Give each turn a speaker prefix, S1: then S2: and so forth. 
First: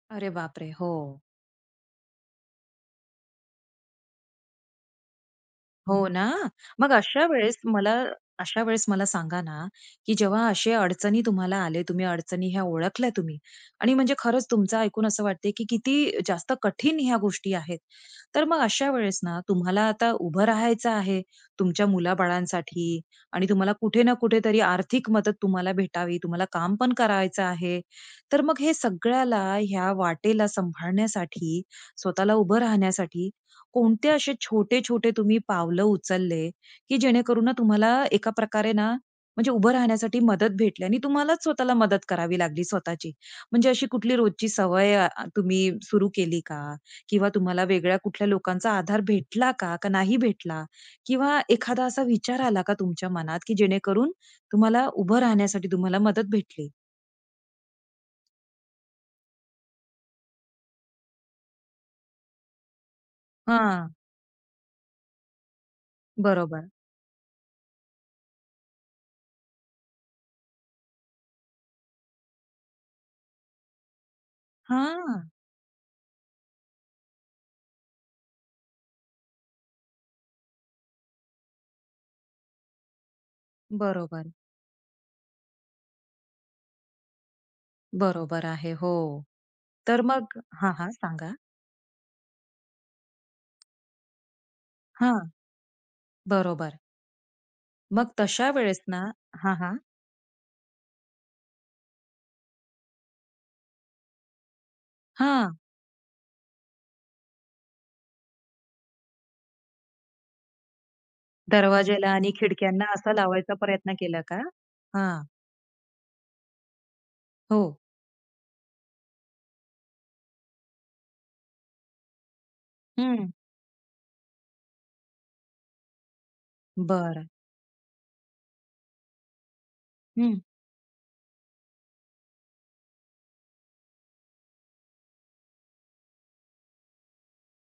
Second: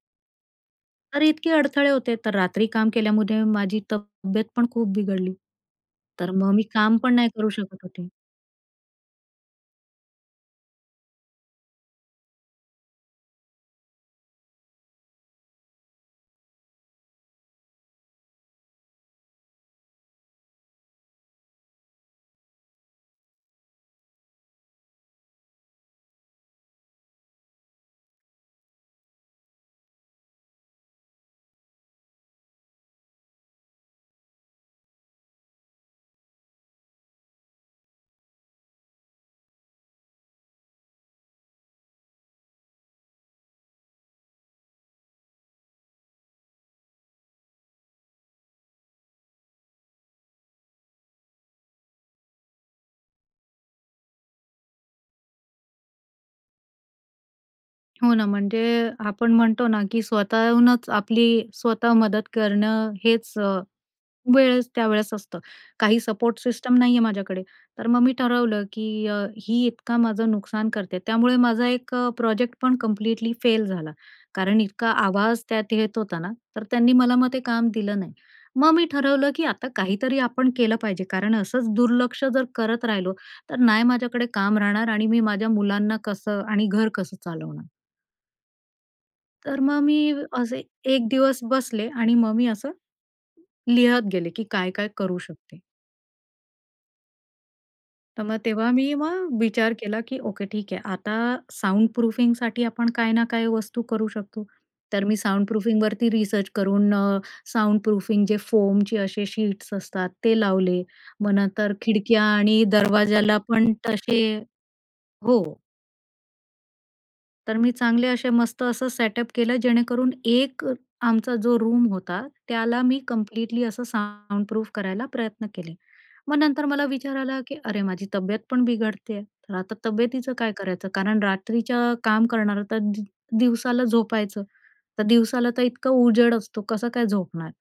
S1: अरे, बापरे! हो.
S2: तर इतके अडथळे होते तर रात्री काम केल्यामुळे माझी तब्येत पण खूप बिघडली.
S1: हो ना,
S2: तर मग मी
S1: मग
S2: काम पण
S1: अशा
S2: नाही करू
S1: वेळेस
S2: शकत
S1: मला
S2: होते.
S1: अशा वेळेस मला सांगा ना, की जेव्हा अशा अडचणी तुम्हाला आले, तुम्ही अडचणी ह्या ओळखल्या तुम्ही आणि म्हणजे खरंच तुमचं ऐकून असं वाटतंय, की किती जास्त कठीण ह्या गोष्टी आहेत. तर मग अशा वेळेस ना, तुम्हाला आता उभं राहायचं आहे, तुमच्या मुलाबाळांसाठी आणि तुम्हाला कुठे ना कुठेतरी आर्थिक मदत तुम्हाला भेटावी, तुम्हाला काम पण करायचं आहे. तर मग हे सगळ्याला ह्या वाटेला सांभाळण्यासाठी, स्वतःला उभं राहण्यासाठी कोणते असे छोटे, छोटे तुम्ही पावलं उचलले, की जेणेकरून ना तुम्हाला ना एका प्रकारे ना, म्हणजे उभं राहण्यासाठी मदत भेटली आणि तुम्हालाच स्वतःला मदत करावी लागली स्वतःची. म्हणजे अशी कुठली रोजची सवय तुम्ही सुरू अ, केली का? किंवा तुम्हाला वेगळ्या कुठल्या लोकांचा आधार भेटला का, का नाही भेटला? किंवा एखादा असा विचार आला का तुमच्या मनात, की जेणेकरून तुम्हाला उभं राहण्यासाठी तुम्हाला मदत भेटली?
S2: हो ना, म्हणजे अ, आपण म्हणतो ना, की स्वतःहूनच आपली स्वतः मदत करणं हेच अ,
S1: हां.
S2: वेळेस त्यावेळेस असतं. काही सपोर्ट
S1: बरोबर.
S2: सिस्टीम नाहीये माझ्याकडे. तर मग मी ठरवलं, की अ, ही इतकं माझं नुकसान करते, त्यामुळे माझा एक अ, प्रोजेक्ट पण कम्प्लीटली फेल झाला, कारण इतका
S1: हां.
S2: आवाज त्यात येत होता ना, तर त्यांनी मला मग ते काम दिलं नाही. मग मी ठरवलं, की आता काहीतरी आपण केलं पाहिजे, कारण असंच दुर्लक्ष जर करत राहिलो, तर नाही माझ्याकडे
S1: बरोबर.
S2: काम राहणार आणि मी माझ्या मुलांना कसं आणि घर कसं चालवणार?
S1: बरोबर आहे हो.
S2: तर मग मी
S1: तर मग
S2: असे
S1: हां, हां,
S2: एक
S1: सांगा?
S2: दिवस बसले आणि मग मी असं, लिहत गेले, की काय-काय करू
S1: हां.
S2: शकते.
S1: बरोबर. मग
S2: तर मग
S1: तशा
S2: तेव्हा
S1: वेळेस
S2: मी
S1: ना
S2: मग
S1: हां,
S2: विचार
S1: हां.
S2: केला, की ओके ठीक आहे, आता साउंड प्रूफिंगसाठी आपण काही ना काही वस्तू करू शकतो. तर मी साउंड
S1: हां.
S2: प्रूफिंगसाठी रिसर्च करून अ, साउंड प्रूफिंग जे फोमचे असे शीट्स असतात ते लावले. मग नंतर
S1: दरवाज्याला
S2: खिडक्या
S1: आणि
S2: आणि
S1: खिडक्यांना असा
S2: दरवाज्याला
S1: लावायचा
S2: पण
S1: प्रयत्न
S2: तसे
S1: केला का? हां.
S2: हो. तर मी
S1: हो.
S2: चांगले असे, मस्त असं सेटअप केलं, जेणेकरून एक आमचा जो रूम होता, त्याला मी
S1: हं.
S2: कम्प्लीटली असं साउंडप्रूफ करायला प्रयत्न केले. मग नंतर मला विचार
S1: बरं.
S2: आला, की अरे, माझी तब्येत पण बिघडते आहे, तर आता तब्येतीचं
S1: हं.
S2: काय करायचं? कारण रात्रीच्या काम करणारं तर दि दिवसाला झोपायचं, तर दिवसाला तर इतका उजेड असतो, कसं काय झोपणार?